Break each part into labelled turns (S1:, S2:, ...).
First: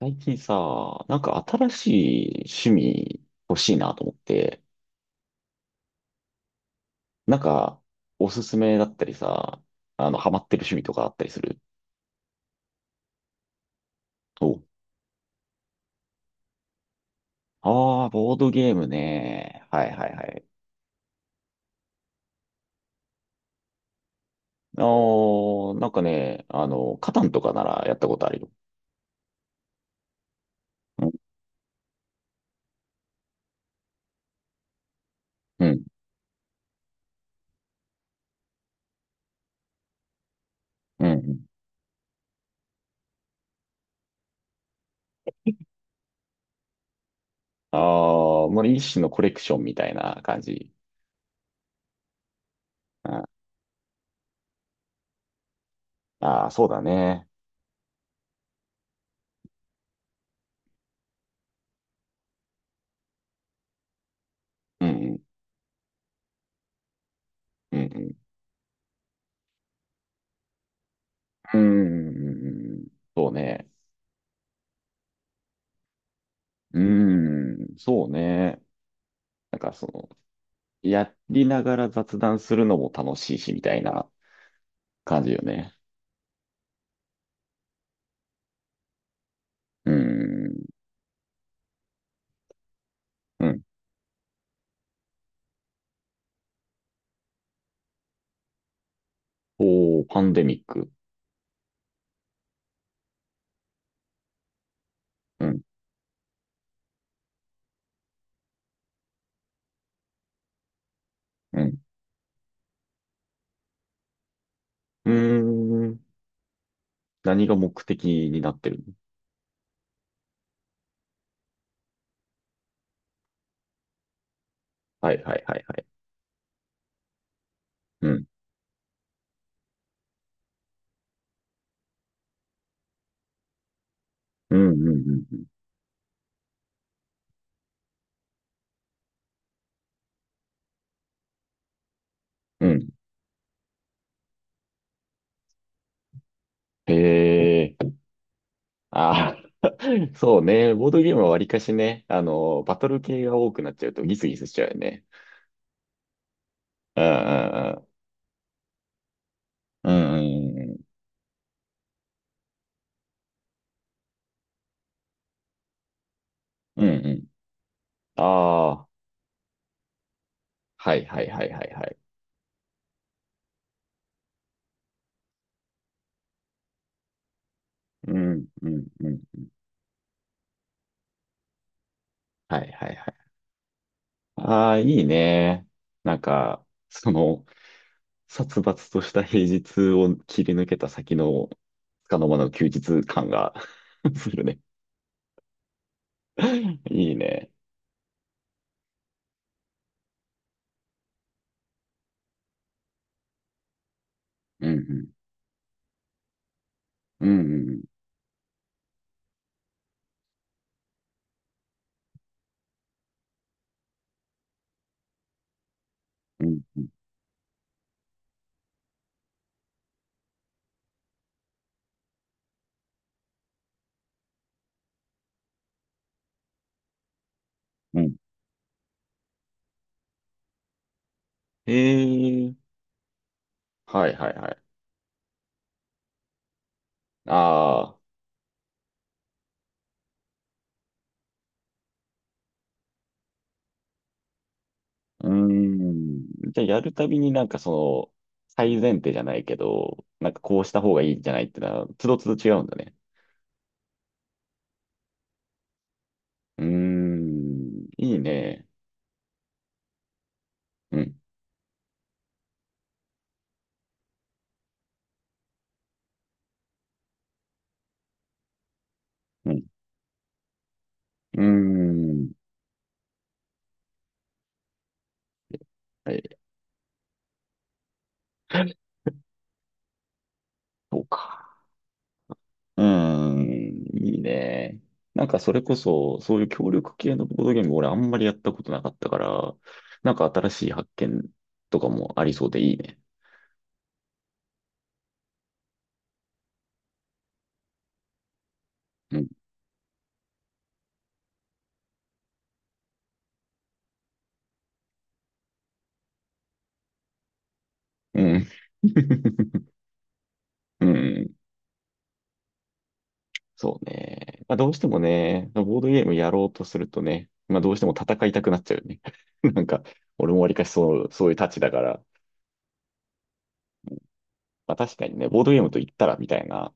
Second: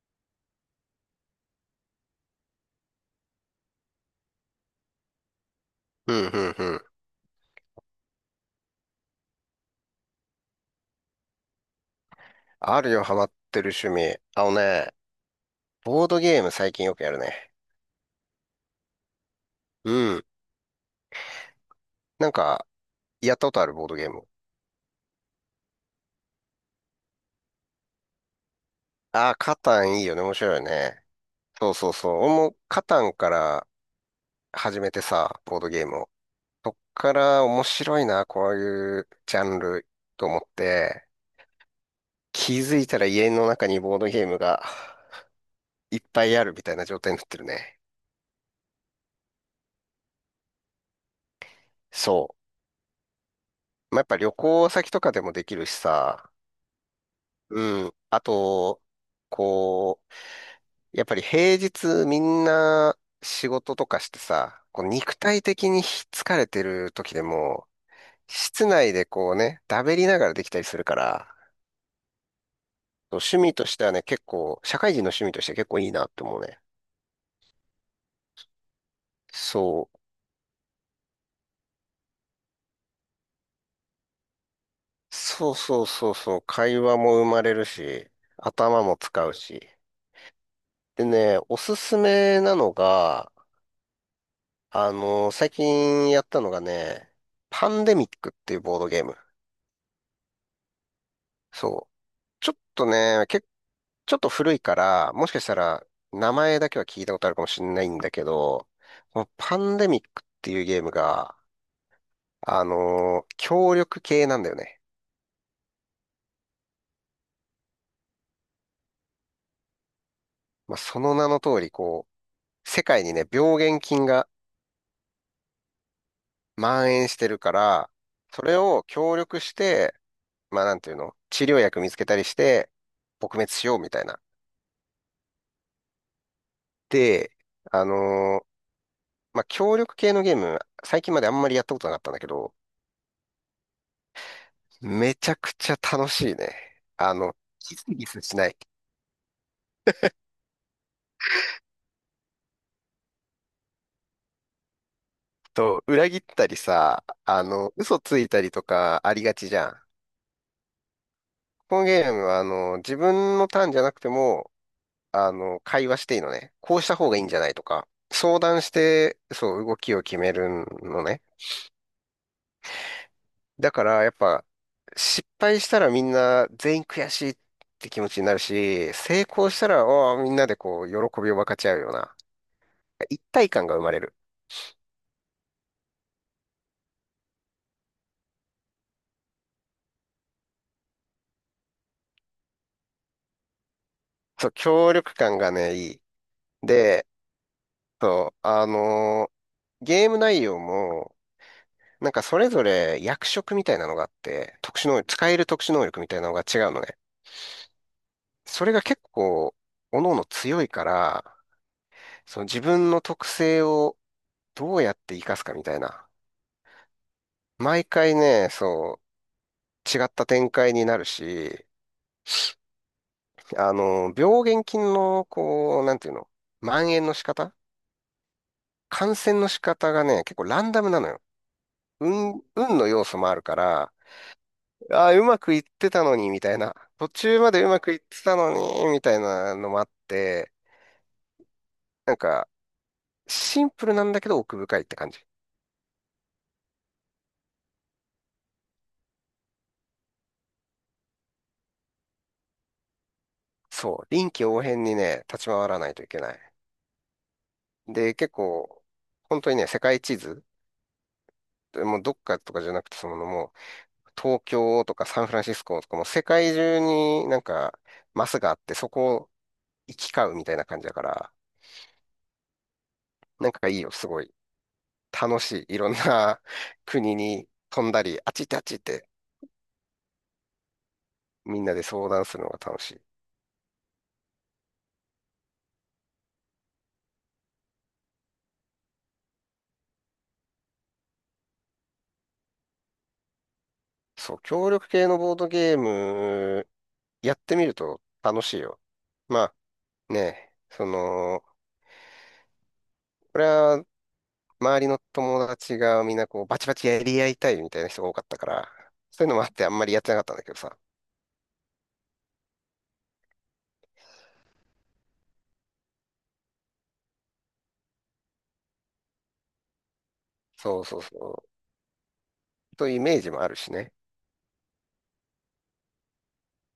S1: 最近さ、なんか新しい趣味欲しいなと思って、
S2: うんうんうん。
S1: なんかおすすめだったりさ、ハマってる趣味とかあったりする？
S2: あるよ、ハマってる趣味。あ
S1: お、
S2: のね、ボードゲーム最近よくやるね。
S1: ああー、ボードゲームね。はい
S2: う
S1: はいは
S2: ん。
S1: い。
S2: なんか、やったことあるボードゲーム？
S1: あー、なんかね、カタンとかならやったことあるよ。
S2: ああ、カタンいいよね。面白いよね。
S1: うん、
S2: そうそうそう。俺もカタンから始めてさ、ボー
S1: う
S2: ドゲ
S1: ん、
S2: ームを。そっから面白いな、こういうジャンルと思っ
S1: う
S2: て、
S1: ん。
S2: 気づいたら家の中にボードゲームがいっぱいあるみたいな状態になってる
S1: あ
S2: ね。
S1: あ、もう一種のコレクションみたいな感じ。
S2: そ
S1: あ
S2: う。まあ、やっぱ旅行先とかでもできるしさ、
S1: あー、そうだね。
S2: うん。あと、こう、やっぱり平日みんな仕事とかしてさ、こ
S1: う
S2: う肉
S1: ん、
S2: 体的に疲れてる時でも、
S1: うん、うん、
S2: 室内でこうね、だべりながらできたりするから、
S1: うん、うん、うんうんうん。そう
S2: 趣味と
S1: ね。
S2: してはね、結構、社会人の趣味として結構いいなって思うね。
S1: うーん、そうね。なんかそ
S2: そう。
S1: の、やりながら雑談するのも楽しいし、みたいな感じよ
S2: そう
S1: ね。
S2: そうそうそう。会話も生まれるし、頭も使うし。
S1: うーん。
S2: でね、おすすめなのが、
S1: うん。
S2: あの最近やったのがね、パンデミックっていうボードゲーム。
S1: おー、パンデミック。
S2: そう。ちょっとね、ちょっと古いから、もしか
S1: う
S2: した
S1: ん。
S2: ら名前だけは聞いたことあるかもしれないんだけど、このパンデミックっていうゲームが、
S1: うん。
S2: 協力系なんだよね。
S1: うーん。何が目的になってるの？
S2: まあ、その名の通り、こう、世界にね、病原菌が
S1: はいはいはいはい。
S2: 蔓延してるから、
S1: うん。
S2: それを協力して、まあ、なんていうの、治療薬見つけたりして、撲滅しようみたいな。
S1: うん、うん、うん、
S2: で、あのーまあ、協力系のゲーム、最近まであんまりやったことなかったんだけど、
S1: うん。うん。
S2: めちゃくちゃ楽しいね。
S1: へ
S2: ギス
S1: え。
S2: ギスしない。
S1: ああ、そうね。ボードゲームはわりかしね、バトル系が多くなっちゃうとギスギスしちゃうよね。
S2: と、裏切ったり
S1: うん
S2: さ、
S1: う
S2: 嘘ついたりとかありがちじゃん。
S1: んうん。うんうんうん。
S2: このゲームは、自分のターンじゃなくても、会話していいのね。こう
S1: う
S2: し
S1: んう
S2: た方がいいん
S1: ん。
S2: じゃないとか、相談し
S1: ああ、
S2: て、そう、動きを決める
S1: は
S2: の
S1: いは
S2: ね。
S1: いはいはいはい。
S2: だから、やっぱ、失敗したらみんな全員悔しいって気持
S1: う
S2: ちになる
S1: んうん
S2: し、
S1: うん。
S2: 成功したら、おーみんなでこう、喜びを分かち合うような、
S1: はいはいは
S2: 一
S1: い。
S2: 体感が生まれる。
S1: ああ、いいね。なんか、その、殺伐とした平日を切り抜けた先の、束の間の休日感が する
S2: そう、
S1: ね。
S2: 協力感がね、いい。で、
S1: いいね。
S2: そう、ゲーム内容も、なんかそれぞれ役職みたいなのがあって、
S1: う
S2: 特殊能力、
S1: ん
S2: 使える特殊能力みたいなのが違うのね。
S1: うん。うんうん
S2: それが結構、各々強いから、その自分の特性をどうやって活かすかみたいな。
S1: うんうん
S2: 毎回ね、そう、違った展開になるし、あの病原菌の、こう、なんていうの、蔓延の仕方
S1: うん。
S2: 感染の仕方がね、結構ランダムなのよ。
S1: え
S2: 運、
S1: えー。
S2: 運の要素もあるから、
S1: はいはいはい。
S2: ああ、うまくいってたのに、みたいな。途中までうまく
S1: あ
S2: い
S1: あ、
S2: ってたのに、みたいなのもあって、なんか、シンプルなんだけど奥深いって感じ。
S1: うーん。じゃあやるたびになんかその、最前提じゃないけど、なんかこうした方がいいんじゃないってのは、つどつど違うんだね。
S2: そう。臨機応変にね、立ち回らないといけない。
S1: うーん、い
S2: で、
S1: い
S2: 結
S1: ね。
S2: 構、本当にね、世界地図、
S1: うん、
S2: もうどっかとかじゃなくて、そのもう、東京とかサンフランシスコとかもう世界中になんか、マスがあって、そこを
S1: うん、
S2: 行き交うみたいな感じだから、
S1: うーん。
S2: なんかいいよ、すごい。楽しい。いろん
S1: はい。
S2: な 国に飛んだり、あっち行ってあっち行って
S1: そうか。
S2: みんなで相談するのが
S1: う
S2: 楽しい。
S1: ーん、いいね。なんかそれこそ、そういう協力系のボードゲーム、俺あんまりやったことなかったから、なんか新しい発見とかもありそうでいいね。
S2: そう、協力系のボードゲーム、やってみると楽しいよ。
S1: うん。
S2: まあね、これは周りの友達がみんなこうバチバチやり合いたいみたいな人が多かった
S1: う
S2: か
S1: ん。
S2: ら、そういうのもあっ てあんまりやってなかったんだけどさ。
S1: うん。そうね。まあ、どうしてもね、ボードゲームやろうとするとね、まあ、どうしても戦いたくなっちゃうよね。なんか、俺もわりかし
S2: そうそ
S1: そ
S2: う
S1: う、そういう
S2: そ
S1: たちだから、
S2: う。というイメージもあるしね。
S1: まあ、確かにね、ボードゲームと言ったらみたいな、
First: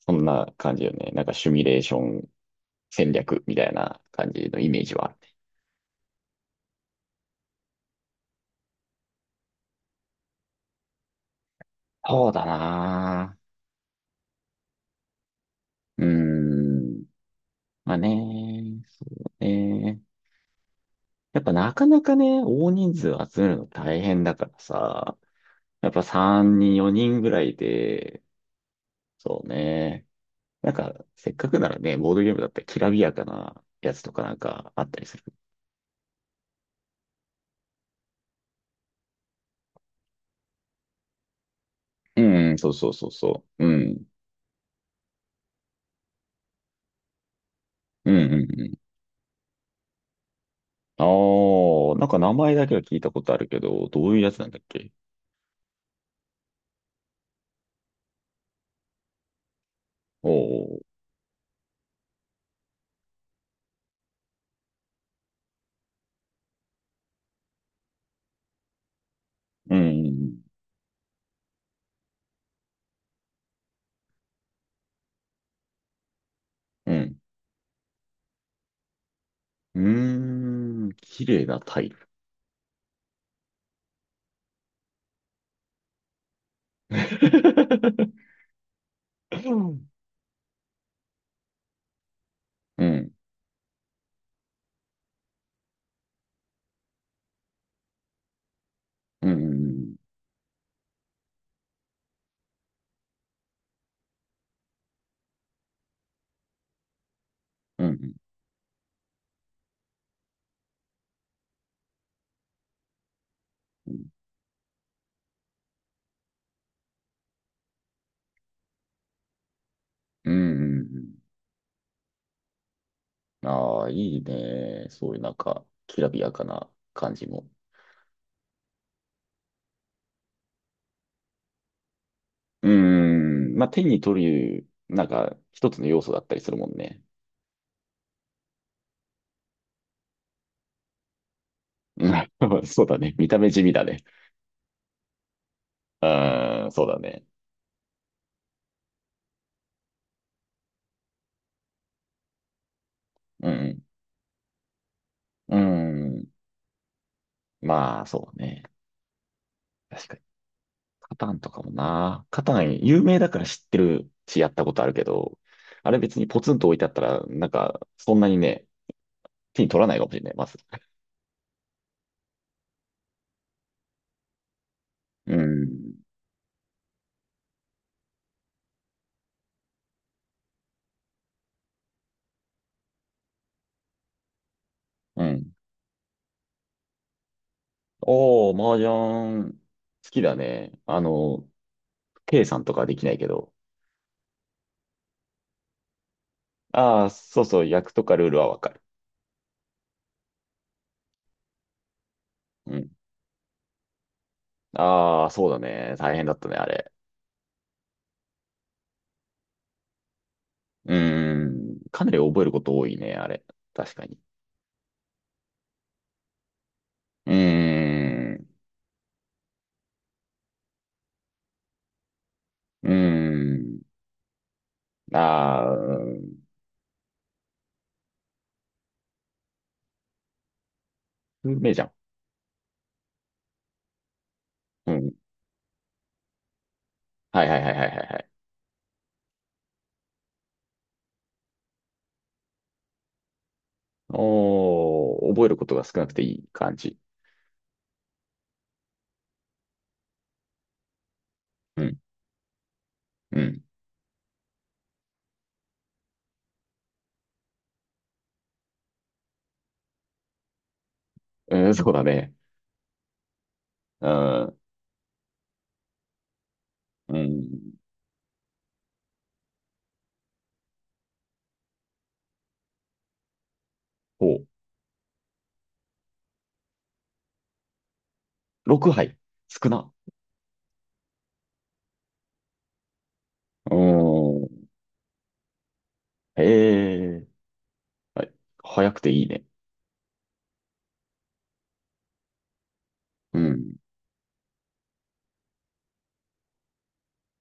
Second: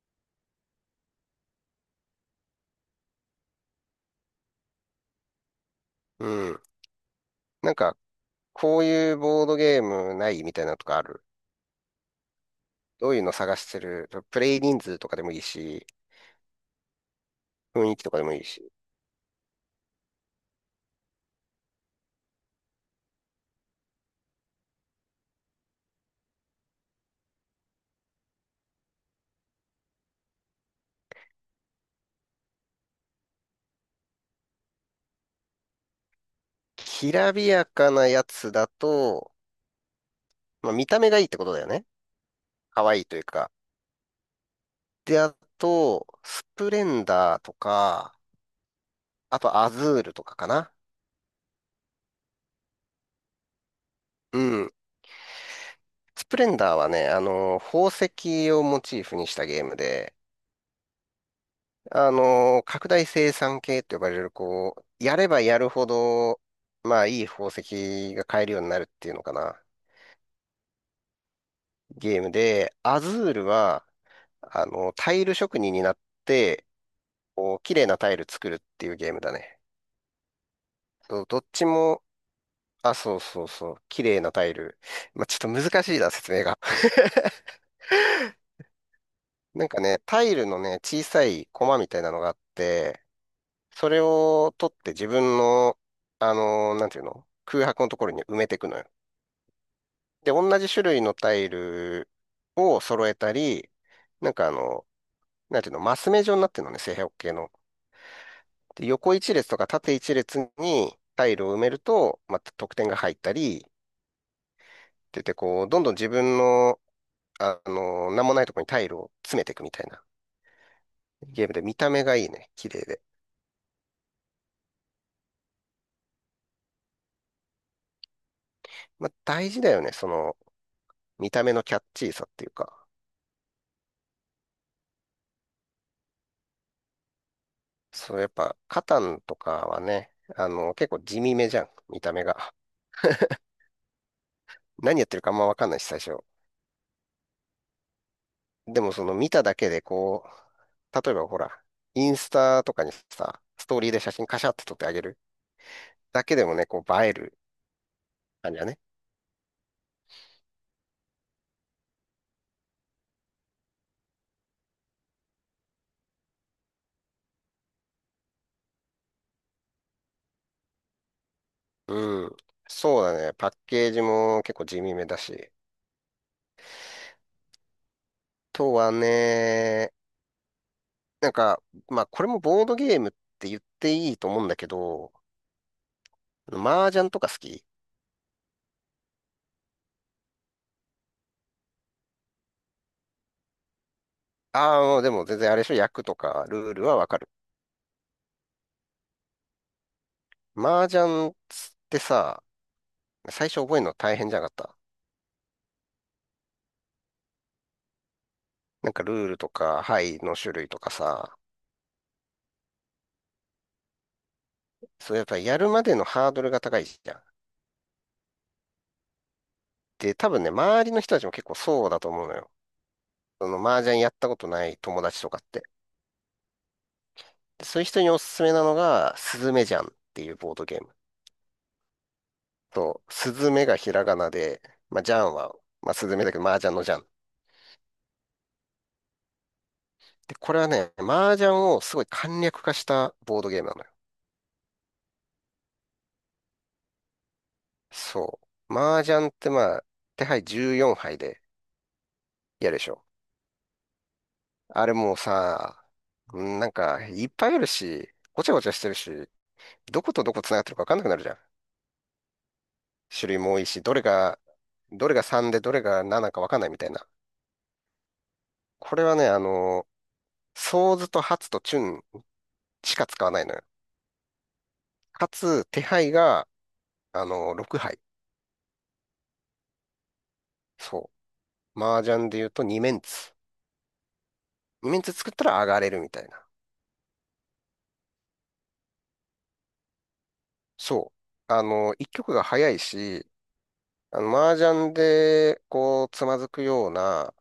S1: そんな感じよね。なんかシミュレーション戦略みたいな感じのイメージはあるね。
S2: うん。なんか、こういうボードゲームないみたいなのとかある？
S1: そうだ
S2: どういうの
S1: な
S2: 探してる？プレイ人数とかでもいいし、
S1: ぁ。うーん。
S2: 雰
S1: ま
S2: 囲
S1: あ
S2: 気と
S1: ね、
S2: かでもいいし。
S1: そうね。やっぱなかなかね、大人数集めるの大変だからさ、やっぱ3人、4人ぐらいで、そうね。なんか、せっかくならね、ボードゲームだったらきらびやかなやつとかなんかあったりする？
S2: きらびやかなやつだと、まあ、見た目がいいってことだよね。
S1: うん、そう
S2: 可
S1: そう
S2: 愛い
S1: そう
S2: という
S1: そ
S2: か。
S1: う。うん。
S2: で、あと、スプレンダーと
S1: う
S2: か、
S1: ん、うん、うん。
S2: あとアズールとかかな。
S1: ああ、なんか名前だけは聞いたことあるけど、どういうやつ
S2: う
S1: なんだっ
S2: ん。
S1: け？
S2: スプレンダーはね、宝石をモチーフにしたゲームで、
S1: おおー、
S2: 拡大生産系って呼ばれる、こう、やればやるほど、まあ、いい宝石が買えるようになるっていうのかな。
S1: うん、
S2: ゲームで、アズールは、タイル職人になって、
S1: うん、
S2: こう、綺麗なタイル作るっていうゲームだね。
S1: うん。うーん、
S2: そ
S1: 綺
S2: うどっ
S1: 麗な
S2: ち
S1: タイ
S2: も、
S1: ル。
S2: あ、そうそうそう。綺麗なタイル。まあ、ちょっと難しいな、説明が。
S1: う
S2: なんか
S1: ん。
S2: ね、タイルのね、小さいコマみたいなのがあっ
S1: う
S2: て、
S1: ん、
S2: それを取って自分の、なんていうの空白のところに埋めていくのよ。
S1: うん、
S2: で、同じ種類のタイルを揃えたり、なんかなんていうの、マス目状になってるのね、正方形の。
S1: うん、
S2: で、横一列とか縦一列にタイルを埋めると、また得点が入ったり、って言って、こう、どんどん自分のなんもないとこにタイルを詰めていくみたいな
S1: うん。
S2: ゲームで見た目がいいね。綺麗で。
S1: ああー、いいね。そういうなんか、きらびやかな感じも。
S2: まあ、大事だよね。見た目のキャッチーさっていう
S1: うー
S2: か。
S1: ん、まあ、手に取る、なんか、一つの要素だったりするもんね。
S2: そう、やっぱ、カタンとかはね、結構地味めじゃん。見
S1: う
S2: た目が。
S1: ん。 そうだね。見た目地味だね。
S2: 何やってるかあんまわかんないし、最
S1: う
S2: 初。
S1: ーん、そうだね。
S2: でもその見ただけでこう、例えばほら、インスタとかにさ、
S1: う
S2: ストー
S1: ん、
S2: リーで写真カシャって撮ってあげる
S1: う
S2: だ
S1: ん。
S2: けでもね、こう映える
S1: まあ、そう
S2: 感じ
S1: ね。
S2: だね。
S1: 確かに。カタンとかもな。カタン有名だから知ってるし、やったことあるけど、あれ別にポツンと置いてあったら、なんか、そんなにね、手に取らないかもしれない、まず。
S2: うん。そうだね。パッケージも結構地味めだ
S1: う
S2: し。
S1: ん。
S2: あとはね、なんか、まあ、これもボードゲームって言っていいと思うんだけど、
S1: うん。
S2: 麻雀とか好き？
S1: おー、麻雀、好きだね。計算とかはできないけど。
S2: ああー、でも全然あれでしょ、役とかルールは
S1: あ
S2: わ
S1: あ、
S2: かる。
S1: そうそう、役とかルールはわかる。
S2: 麻雀ってさ、
S1: うん。
S2: 最初覚えるの大変じゃなかった？
S1: ああ、そうだね。大変だったね、あれ。
S2: なんかルールとか、牌の種類とか
S1: う
S2: さ、
S1: ーん。かなり覚えること多いね、あれ。確かに。
S2: そうやっぱやるまでのハードルが高いじゃん。
S1: うーん。
S2: で、多分ね、周りの人たちも結構そうだと思うのよ。
S1: うー
S2: その
S1: ん。
S2: 麻雀やったことない友達とかって。
S1: ああ、うん。
S2: でそういう人におすすめなのが、スズメジャンっていうボードゲーム。
S1: じゃん。
S2: と、スズメがひらがなで、
S1: う
S2: まあ、
S1: ん。
S2: ジャンは、まあ、スズメだけど、麻雀のジャン。
S1: はいはいはいはいはいはい。
S2: で、これはね、麻雀をすごい簡略化したボードゲームなのよ。
S1: おー、覚えることが少なくていい感じ。
S2: そう。麻雀ってまあ、手牌14牌で
S1: うん、
S2: やるでしょ。
S1: うん。
S2: あれもうさ、うんなんか、いっぱいあるし、ごちゃごちゃしてるし、どことどこ繋がってるか分かんなくなるじゃん。
S1: うん、そうだね。
S2: 種類も多いし、どれ
S1: う
S2: が、
S1: ん、
S2: どれが3でどれが7か分かんないみたいな。
S1: うん。
S2: これはね、ソーズとハツとチュンしか使わないのよ。
S1: ほう。
S2: かつ、手配が6杯。
S1: 6杯。少な。
S2: そう。麻雀で言うと2メンツ。
S1: うーん。
S2: 2メンツ作ったら上がれるみたい
S1: え
S2: な。
S1: え。はい。早くていいね。
S2: そう。1局が早いし、
S1: うん、
S2: 麻雀で、こう、つまずくような、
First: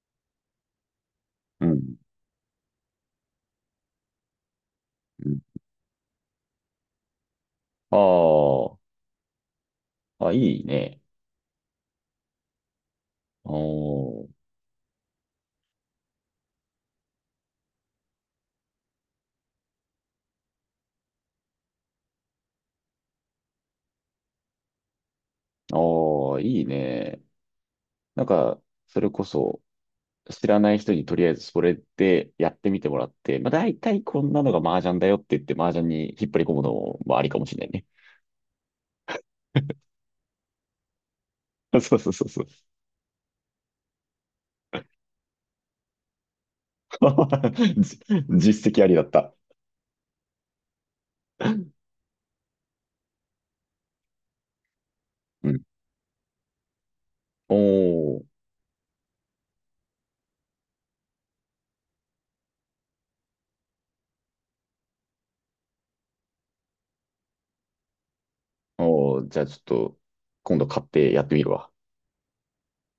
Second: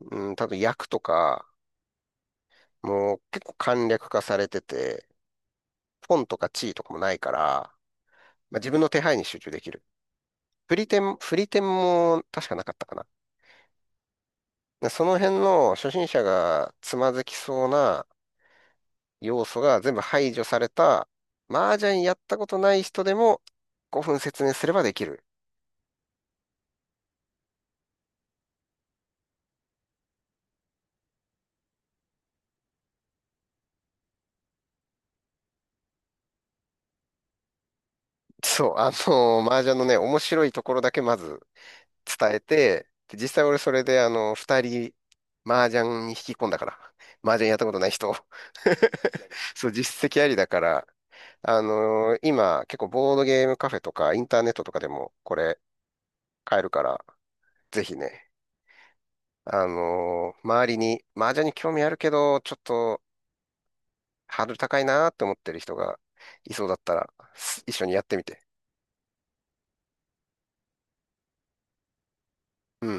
S2: うん、多分役とか、
S1: うん、
S2: もう結構簡略化されてて、
S1: うん。
S2: ポンとか地位とかもないから、
S1: あ
S2: まあ、自
S1: ー。
S2: 分の手配に集中できる。
S1: あ、いい
S2: 振り
S1: ね。
S2: 点、振り点も確かなかったかな。
S1: おー、
S2: でその辺の初心者がつまずきそうな要素が全部排除された、麻雀やったことない人でも5分説明すればできる。
S1: あーいいね。なんか、それこそ、知らない人にとりあえずそれでやってみてもらって、まあ大体こんなのが麻雀だよって言って麻雀に引っ張り込むのもありかもしれないね。
S2: そう、麻雀の ね、面白いところだけまず
S1: そうそうそう
S2: 伝え
S1: そう。
S2: て、で実際俺それで二人、麻雀に引き込んだから。麻雀やったこと ない
S1: じ、
S2: 人。
S1: 実績ありだっ た？
S2: そう、実績ありだから、今結構ボードゲームカフェとかインターネットとかでもこ
S1: うん。
S2: れ買えるから、ぜひ
S1: お
S2: ね、
S1: ー、
S2: 周りに麻雀に興味あるけど、ちょっとハードル高いなーって思ってる人がいそうだったら、一緒にやってみて。
S1: おー、じゃあちょっと今度買ってやってみるわ。
S2: うん